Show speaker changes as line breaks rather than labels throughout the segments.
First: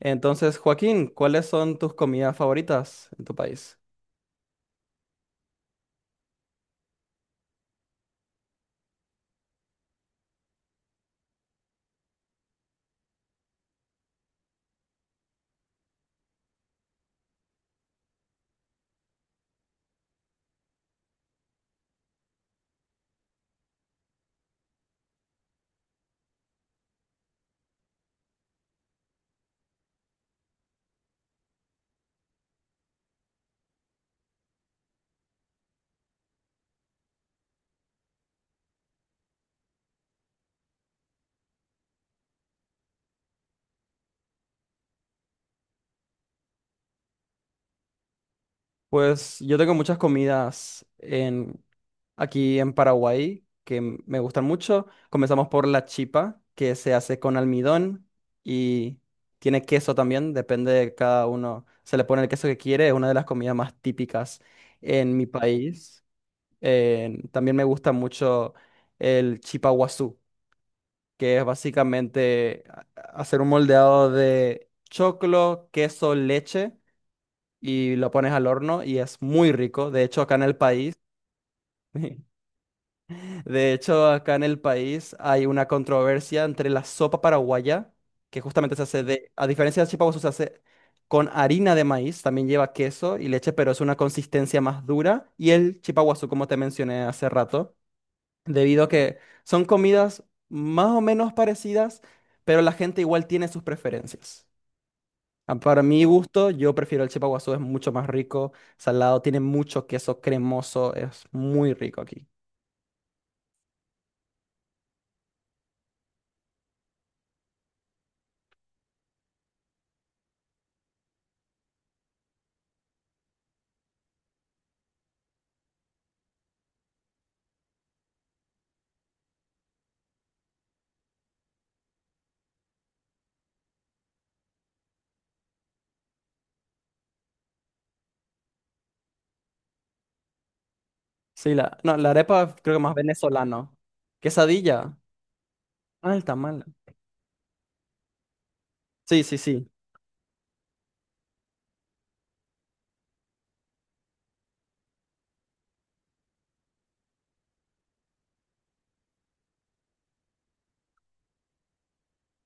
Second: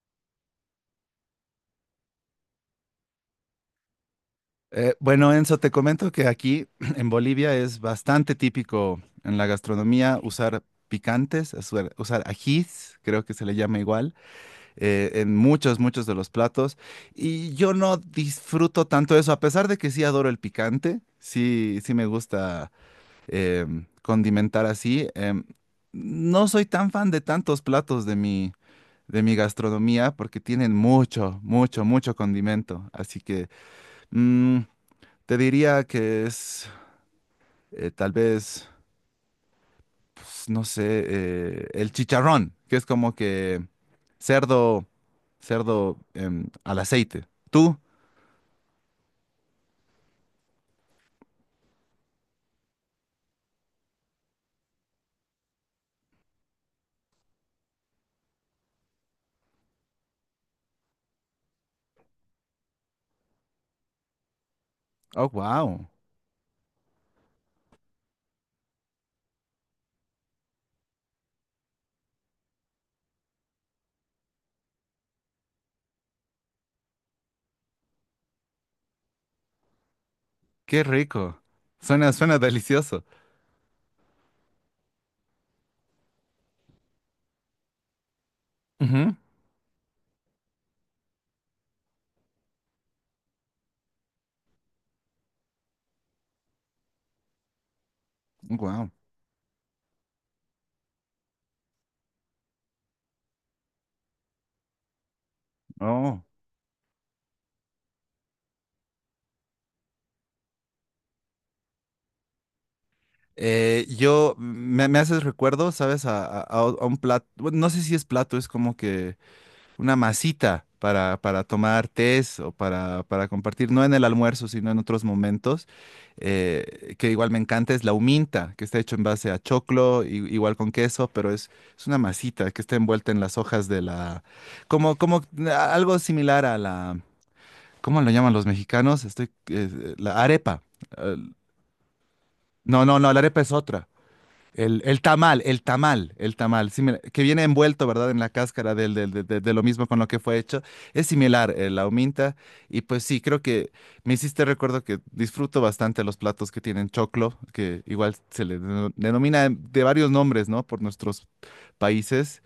Entonces, Joaquín, ¿cuáles son tus comidas favoritas en tu país?
Bueno, Enzo, te comento que aquí en Bolivia es bastante típico en la gastronomía usar picantes, usar ajís, creo que se le llama igual, en muchos de los platos. Y yo no disfruto tanto eso, a pesar de que sí adoro el picante, sí, sí me gusta condimentar así. No soy tan fan de tantos platos de mi gastronomía porque tienen mucho condimento. Así que... mm, te diría que es tal vez, pues, no sé, el chicharrón, que es como que cerdo, cerdo al aceite. ¿Tú?
Pues yo tengo muchas comidas en, aquí en Paraguay que me gustan mucho. Comenzamos por la chipa, que se hace con almidón y tiene queso también, depende de cada uno. Se le pone el queso que quiere, es una de las comidas más típicas en mi
Oh, wow,
país. También me gusta mucho el chipa guazú, que es básicamente hacer un moldeado de choclo, queso, leche y lo pones al horno y es muy rico. De hecho, acá en el
qué
país,
rico. Suena delicioso.
de hecho, acá en el país hay una controversia entre la sopa paraguaya, que justamente se hace de, a diferencia del chipa se hace con harina de maíz, también lleva queso y leche, pero es una consistencia más dura, y el chipa guazú, como te mencioné hace rato debido a
Wow.
que son comidas más o menos parecidas, pero la gente igual tiene sus preferencias. Ah, para mi
Oh.
gusto, yo prefiero el chipaguazú, es mucho más rico, salado, tiene mucho queso cremoso, es muy rico aquí.
Me haces recuerdo, ¿sabes? A un plato, no sé si es plato, es como que una masita para tomar tés o para compartir, no en el almuerzo, sino en otros momentos, que igual me encanta, es la huminta, que está hecho en base a choclo, igual con queso, es una masita que está envuelta en las hojas de la... Como, como algo similar a la... ¿Cómo lo llaman los mexicanos? La arepa. Eh,
Sí, la, no, la arepa creo que
no,
más
no, no, la arepa es
venezolano.
otra. El,
Quesadilla,
el tamal, el tamal,
ah, el
el
tamal.
tamal, similar, que viene envuelto, ¿verdad? En la cáscara del- del-
Sí,
de,
sí,
de- de lo
sí,
mismo con lo que fue hecho. Es similar, la huminta. Y pues sí, creo que me hiciste recuerdo que disfruto bastante los platos que tienen choclo, que igual se le denomina de varios nombres, ¿no? Por nuestros países,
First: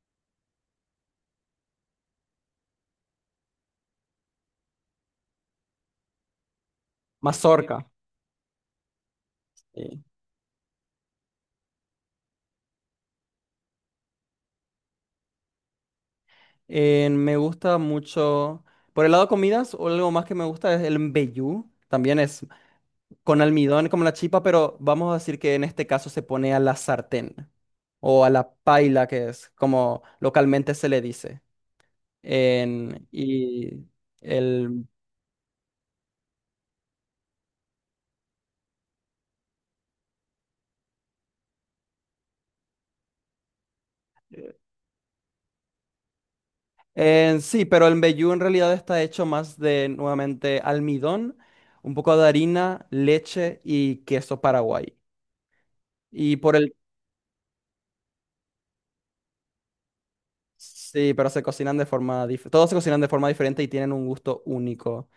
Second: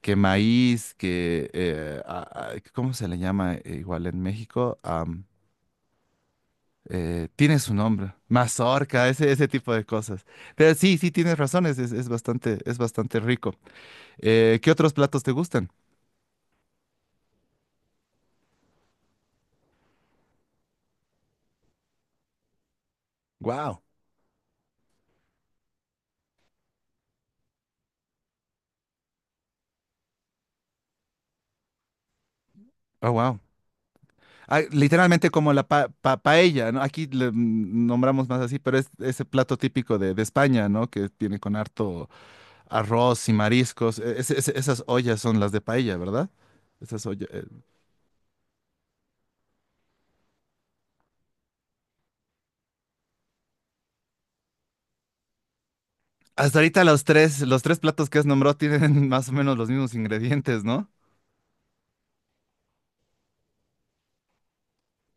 que maíz, que, ¿cómo se le llama igual en México? Tiene su
mazorca.
nombre, mazorca, ese tipo de
Sí.
cosas. Pero sí, sí tienes razones, es bastante rico. ¿Qué otros platos te gustan?
Me gusta mucho, por el lado de comidas, o algo más que me gusta es el mbejú, también es con
Wow.
almidón como la chipa, pero vamos a decir que en este caso se pone a la sartén o a la paila, que es como localmente se le dice. En,
Oh, wow.
y
Ah,
el,
literalmente como la paella, ¿no? Aquí le nombramos más así, pero es ese plato típico de España, ¿no? Que tiene con harto arroz y mariscos. Esas ollas son las de paella, ¿verdad? Esas ollas.
en sí, pero el mbejú en realidad está hecho más de nuevamente almidón, un poco de harina, leche y queso paraguay. Y por
Hasta
el...
ahorita los tres platos que has nombrado tienen más o menos los mismos ingredientes, ¿no?
Sí, pero se cocinan de forma Todos se cocinan de forma diferente y tienen un gusto único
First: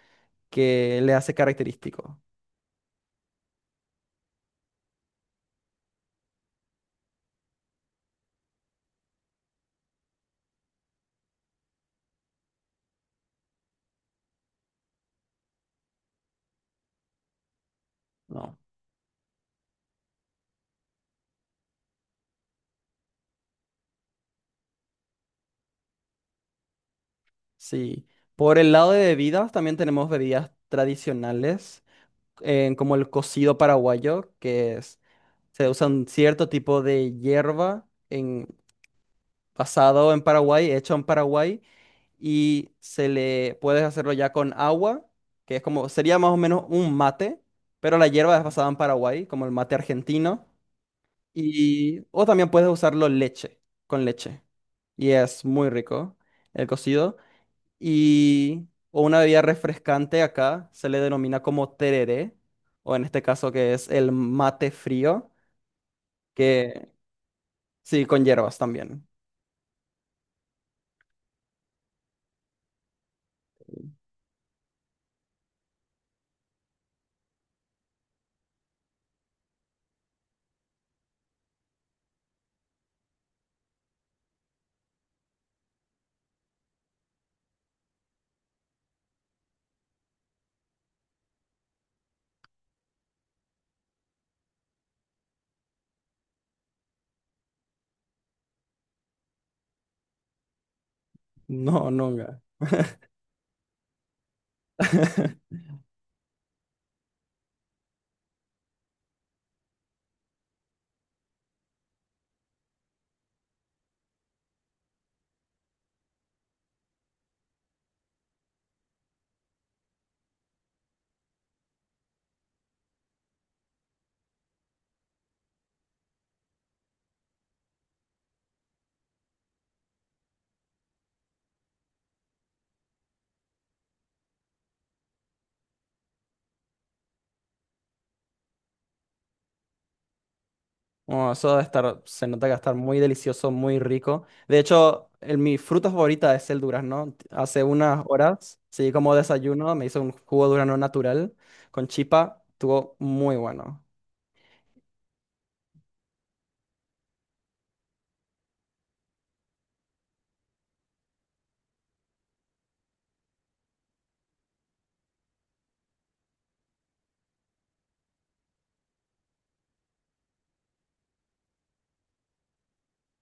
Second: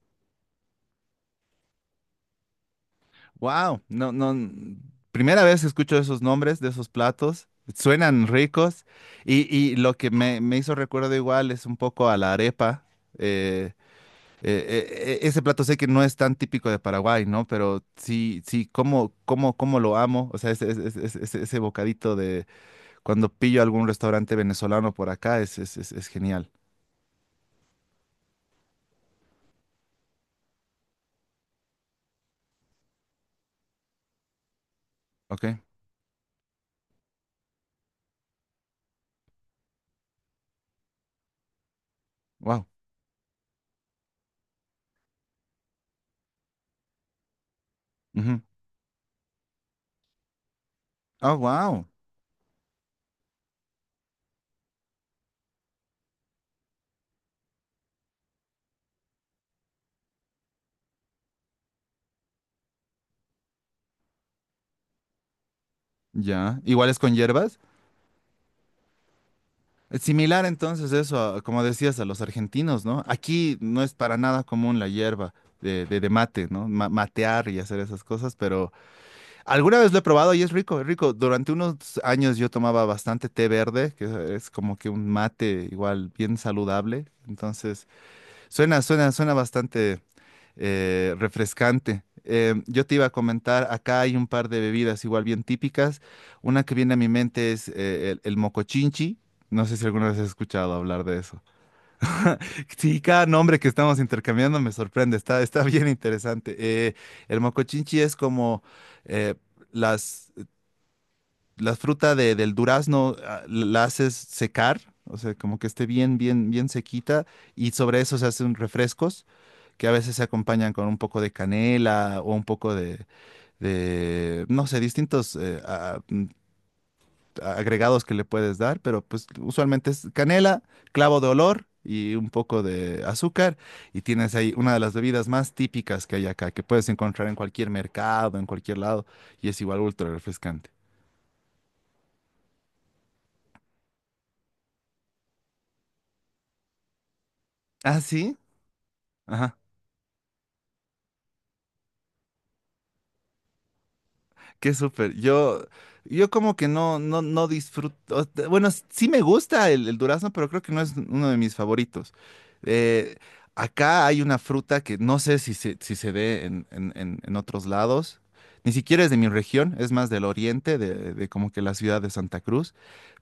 que le hace característico.
Wow, no, no, primera vez que escucho esos nombres de esos platos, suenan ricos y lo que me hizo recuerdo igual es un poco a la arepa. eh, Ese plato sé que no es tan típico de Paraguay, ¿no? Pero sí,
¿No?
sí, cómo lo amo. O sea, ese bocadito de cuando pillo algún restaurante venezolano por acá es genial.
Sí. Por el lado de bebidas, también tenemos bebidas tradicionales, como el cocido paraguayo, que es,
Ok,
se usa un cierto tipo de hierba en, basado en Paraguay, hecho en Paraguay,
wow.
y se le puedes hacerlo ya con agua, que es como, sería más o menos un mate, pero la hierba es basada en Paraguay, como el mate argentino,
Oh, wow.
y, o también puedes usarlo leche, con leche, y es muy rico el cocido y o una bebida refrescante acá se le denomina como tereré, o en este caso que es el mate frío,
Ya.
que
¿Igual es con hierbas?
sí, con hierbas también.
Es similar entonces eso, a- como decías, a los argentinos, ¿no? Aquí no es para nada común la hierba de mate, ¿no? Ma- matear y hacer esas cosas, pero alguna vez lo he probado y es rico. Durante unos años yo tomaba bastante té verde, que es como que un mate igual bien saludable. Entonces, suena bastante refrescante. Em, yo te iba a comentar, acá hay un par de bebidas igual bien típicas. Una que viene a mi mente es el mocochinchi. No sé si alguna vez has escuchado hablar de eso.
No, nunca.
Sí, cada nombre que estamos intercambiando me sorprende, está, está bien interesante. El mocochinchi es como eh, las, la fruta del durazno, ah, la haces secar, o sea, como que esté bien sequita, y sobre eso se hacen refrescos que a veces se acompañan con un poco de canela o un poco no sé, distintos agregados que le puedes dar, pero pues usualmente es canela, clavo de olor y un poco de azúcar y tienes ahí una de las bebidas más típicas que hay acá, que puedes encontrar en cualquier mercado, en cualquier lado y es igual ultra refrescante.
Oh, eso debe estar, se nota que va a estar muy delicioso, muy rico. De hecho, el- mi fruta favorita es el durazno. Hace
Ah,
unas
sí.
horas, sí, como desayuno, me hice un jugo de durazno natural con chipa. Estuvo muy bueno.
Qué súper. Yo como que no disfruto. Bueno, s- sí me gusta el durazno, pero creo que no es uno de mis favoritos. Eh, acá hay una fruta que no sé si se ve en, en otros lados. Ni siquiera es de mi región, es más del oriente, de como que la ciudad de Santa Cruz.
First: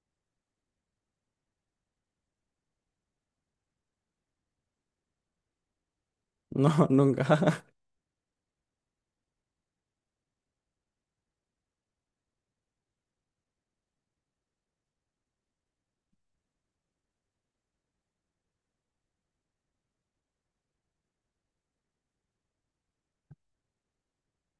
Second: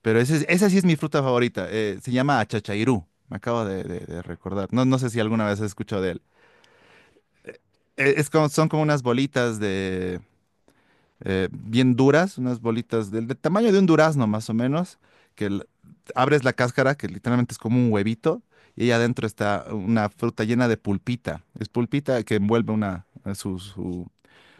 Pero esa sí es mi fruta favorita. Eh, se llama achachairú. Me acabo de recordar. No, no sé si alguna vez has escuchado de él.
No, nunca.
Es como, son como unas bolitas bien duras, unas bolitas del tamaño de un durazno más o menos, que l- abres la cáscara, que literalmente es como un huevito, y ahí adentro está una fruta llena de pulpita. Es pulpita que envuelve una, su,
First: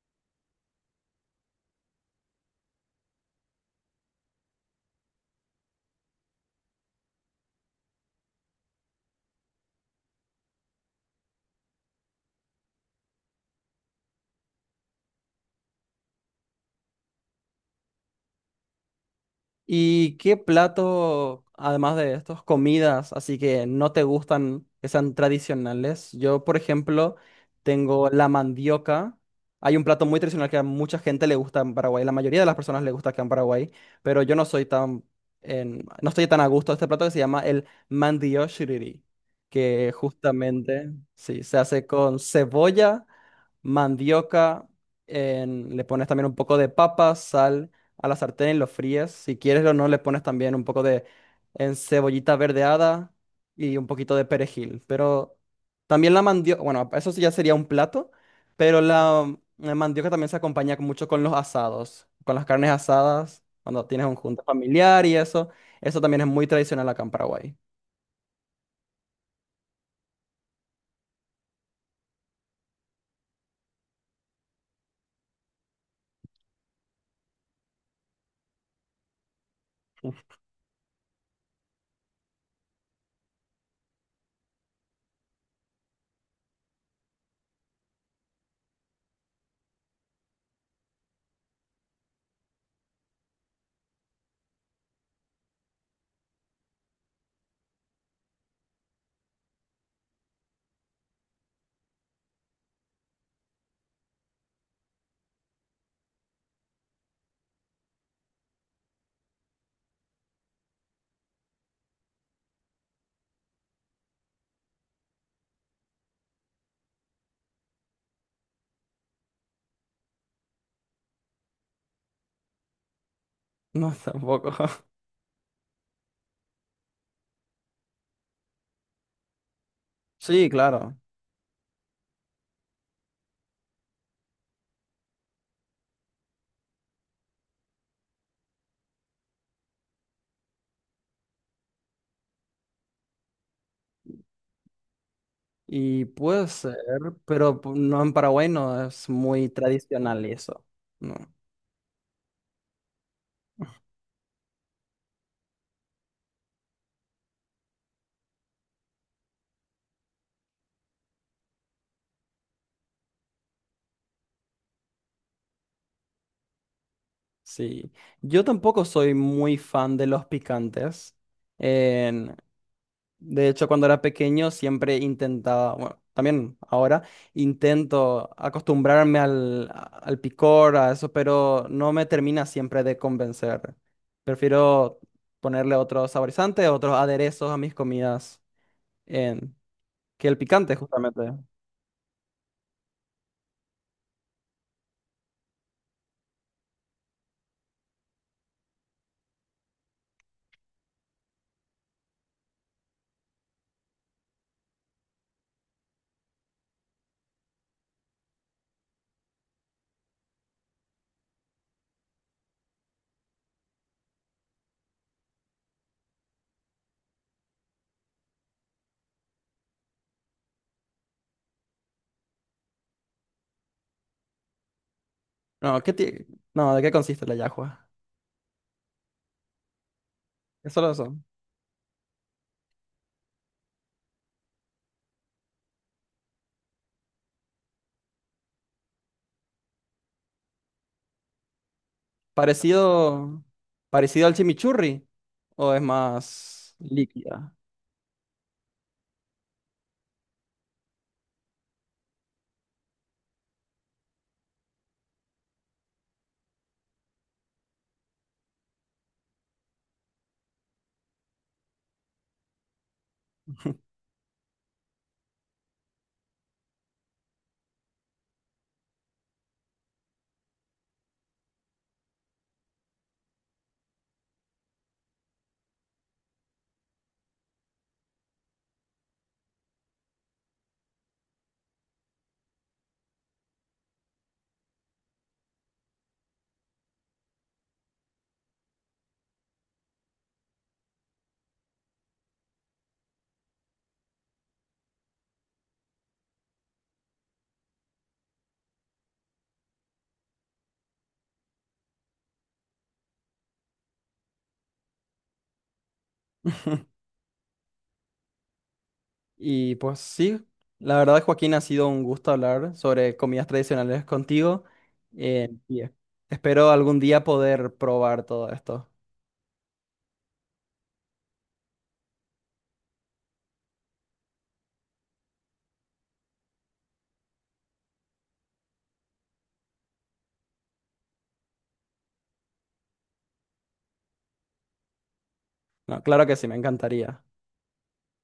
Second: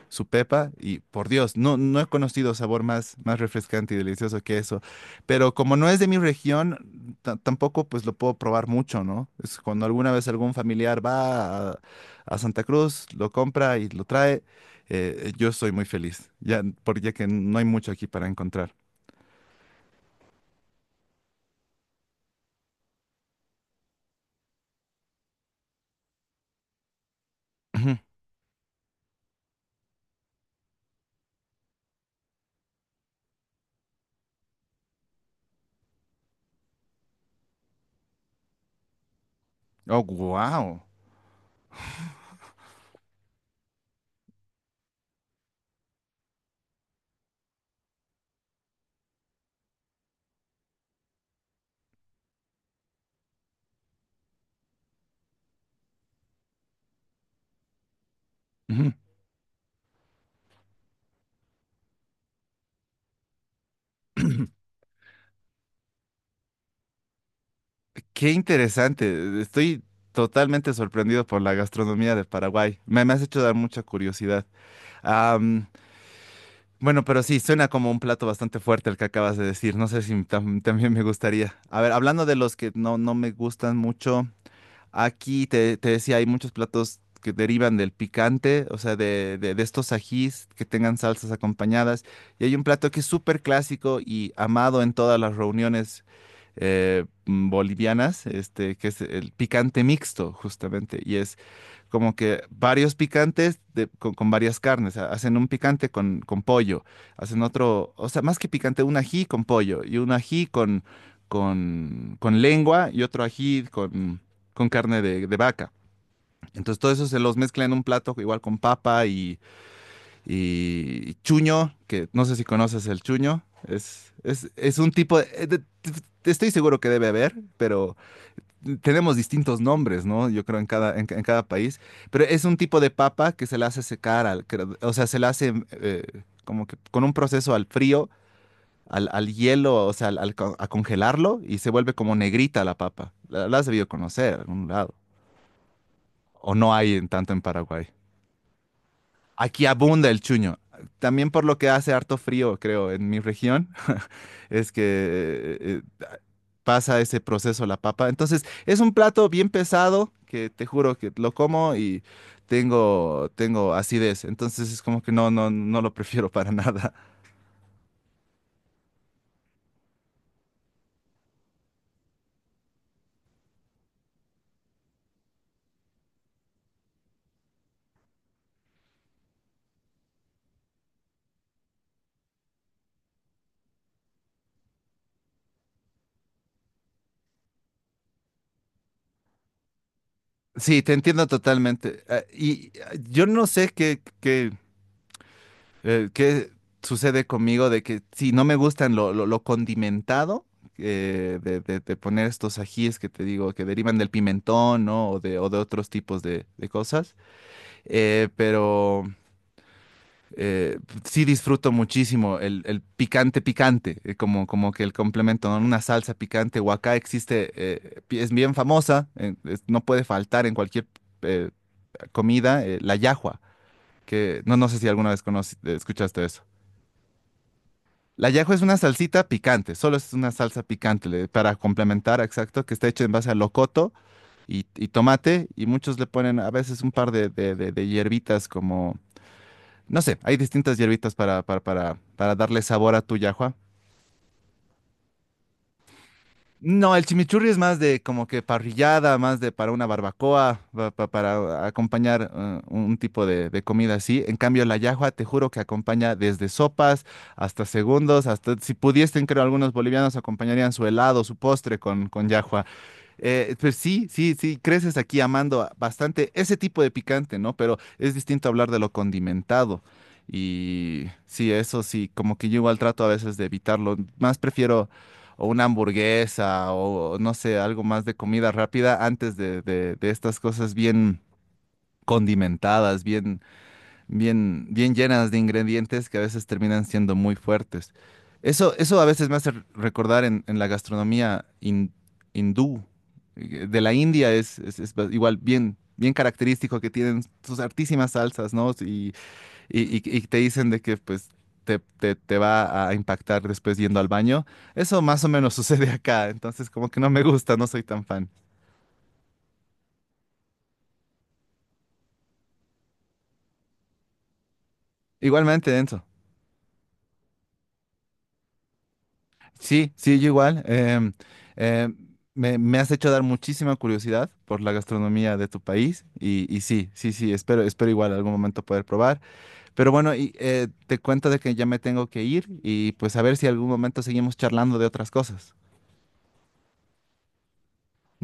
su pepa y por Dios, no, no he conocido sabor más refrescante y delicioso que eso. Pero como no es de mi región, ta- tampoco pues lo puedo probar mucho, ¿no? Es cuando alguna vez algún familiar va a Santa Cruz, lo compra y lo trae, yo soy muy feliz, ya, porque ya que no hay mucho aquí para encontrar.
¿Y qué plato, además de estos, comidas, así que no te gustan, que sean tradicionales? Yo, por ejemplo,
Ujú.
tengo la mandioca. Hay un plato muy tradicional que a mucha gente le gusta en Paraguay, la mayoría de las personas le gusta acá en Paraguay, pero yo no soy tan, no estoy tan a gusto de este plato que se llama el mandioshiriri, que
Oh, wow.
justamente, sí, se hace con cebolla mandioca, le pones también un poco de papa, sal a la sartén y lo fríes. Si quieres o no, le pones también un poco de en cebollita verdeada y un poquito de perejil. Pero también la mandioca, bueno, eso sí ya sería un plato, pero la mandioca también se acompaña mucho con los asados, con las carnes asadas, cuando tienes un junta familiar y eso. Eso también es muy tradicional acá en Paraguay.
Qué interesante. Estoy totalmente sorprendido por la gastronomía de Paraguay. Me has hecho dar mucha curiosidad. Bueno, pero sí, suena como un plato bastante fuerte el que acabas de decir. No sé si tam- también me gustaría. A ver, hablando de los que no, no me gustan mucho, aquí te decía, hay muchos platos que derivan del picante, o sea, de estos ajís que tengan salsas acompañadas. Y hay un plato que es súper clásico y amado en todas las reuniones bolivianas, este, que es el picante mixto, justamente. Y es como que varios picantes con varias carnes. Hacen un picante con pollo, hacen otro, o sea, más que picante, un ají con pollo y un ají con lengua y otro ají con carne de vaca. Entonces todo eso se los mezcla en un plato igual con papa y, y chuño, que no sé si conoces el chuño.
No,
Es, es,
tampoco.
es un tipo, te estoy seguro que debe haber, pero tenemos distintos nombres, ¿no? Yo
Sí,
creo
claro.
en cada país, pero es un tipo de papa que se la hace secar, al, que, o sea, se la hace como que con un proceso al frío, al, al hielo, o sea, a congelarlo y se vuelve como negrita la papa. La has debido conocer en algún lado,
Y puede
o no
ser,
hay en tanto en
pero
Paraguay.
no en Paraguay no es muy
Aquí abunda el
tradicional
chuño.
eso. No,
También por lo que hace harto frío, creo, en mi región, es que pasa ese proceso la papa. Entonces, es un plato bien pesado que te juro que lo como y tengo acidez. Entonces, es como que no lo prefiero para nada.
sí. Yo tampoco soy muy fan de los picantes. En- de hecho, cuando era pequeño siempre intentaba, bueno, también ahora intento acostumbrarme al, al picor, a eso, pero no me termina siempre de convencer. Prefiero ponerle otros saborizantes, otros aderezos a mis comidas en, que el picante,
Sí, te
justamente.
entiendo totalmente. Ah, y ah, yo no sé qué sucede conmigo de que si no me gustan lo condimentado. De poner estos ajíes que te digo que derivan del pimentón, ¿no? O de otros tipos de cosas. Eh, pero eh, sí disfruto muchísimo el picante picante, como que el complemento, ¿no? Una salsa picante, o acá existe, es bien famosa, no puede faltar en cualquier eh, comida, la yahua, que no, no sé si alguna vez
No,
escuchaste eso.
No, ¿de qué consiste la yahua?
La yahua es una salsita picante, solo es una salsa
¿Es solo
picante,
eso?
para complementar, exacto, que está hecha en base a locoto y tomate, y muchos le ponen a veces un par de hierbitas como no sé, hay distintas hierbitas para darle sabor a tu
Parecido,
yahua.
parecido al chimichurri o es más
No, el chimichurri
líquida.
es más de como que parrillada, más de para una barbacoa, para acompañar un tipo de comida así. En cambio, la yahua, te juro que acompaña desde sopas hasta segundos, hasta si pudiesen, creo, algunos bolivianos acompañarían su helado, su postre con llajua. Pues sí, creces aquí amando bastante ese tipo de picante, ¿no? Pero es distinto hablar de lo condimentado. Y sí, eso sí, como que yo igual trato a veces de evitarlo. Más prefiero o una hamburguesa o no sé, algo más de comida rápida antes de estas cosas bien condimentadas, bien llenas de ingredientes que a veces terminan siendo muy fuertes. Eso a veces me hace recordar en la gastronomía hindú, de la India es igual bien característico que tienen sus artísimas salsas, ¿no? Y te dicen de que pues te va a impactar después yendo al baño. Eso, más o menos sucede acá, entonces como que no me gusta, no soy tan fan.
Y pues sí, la verdad, Joaquín, ha sido un gusto hablar sobre comidas tradicionales contigo. eh,
Igualmente,
y es-
Enzo.
Espero algún día poder probar todo esto.
Sí, sí, yo igual. Em, me has hecho dar muchísima curiosidad por la gastronomía de tu país y sí, espero igual algún momento poder probar. Pero bueno, y, te cuento de que ya me tengo que ir y pues a ver si algún momento seguimos charlando de otras cosas.
No, claro que sí, me encantaría.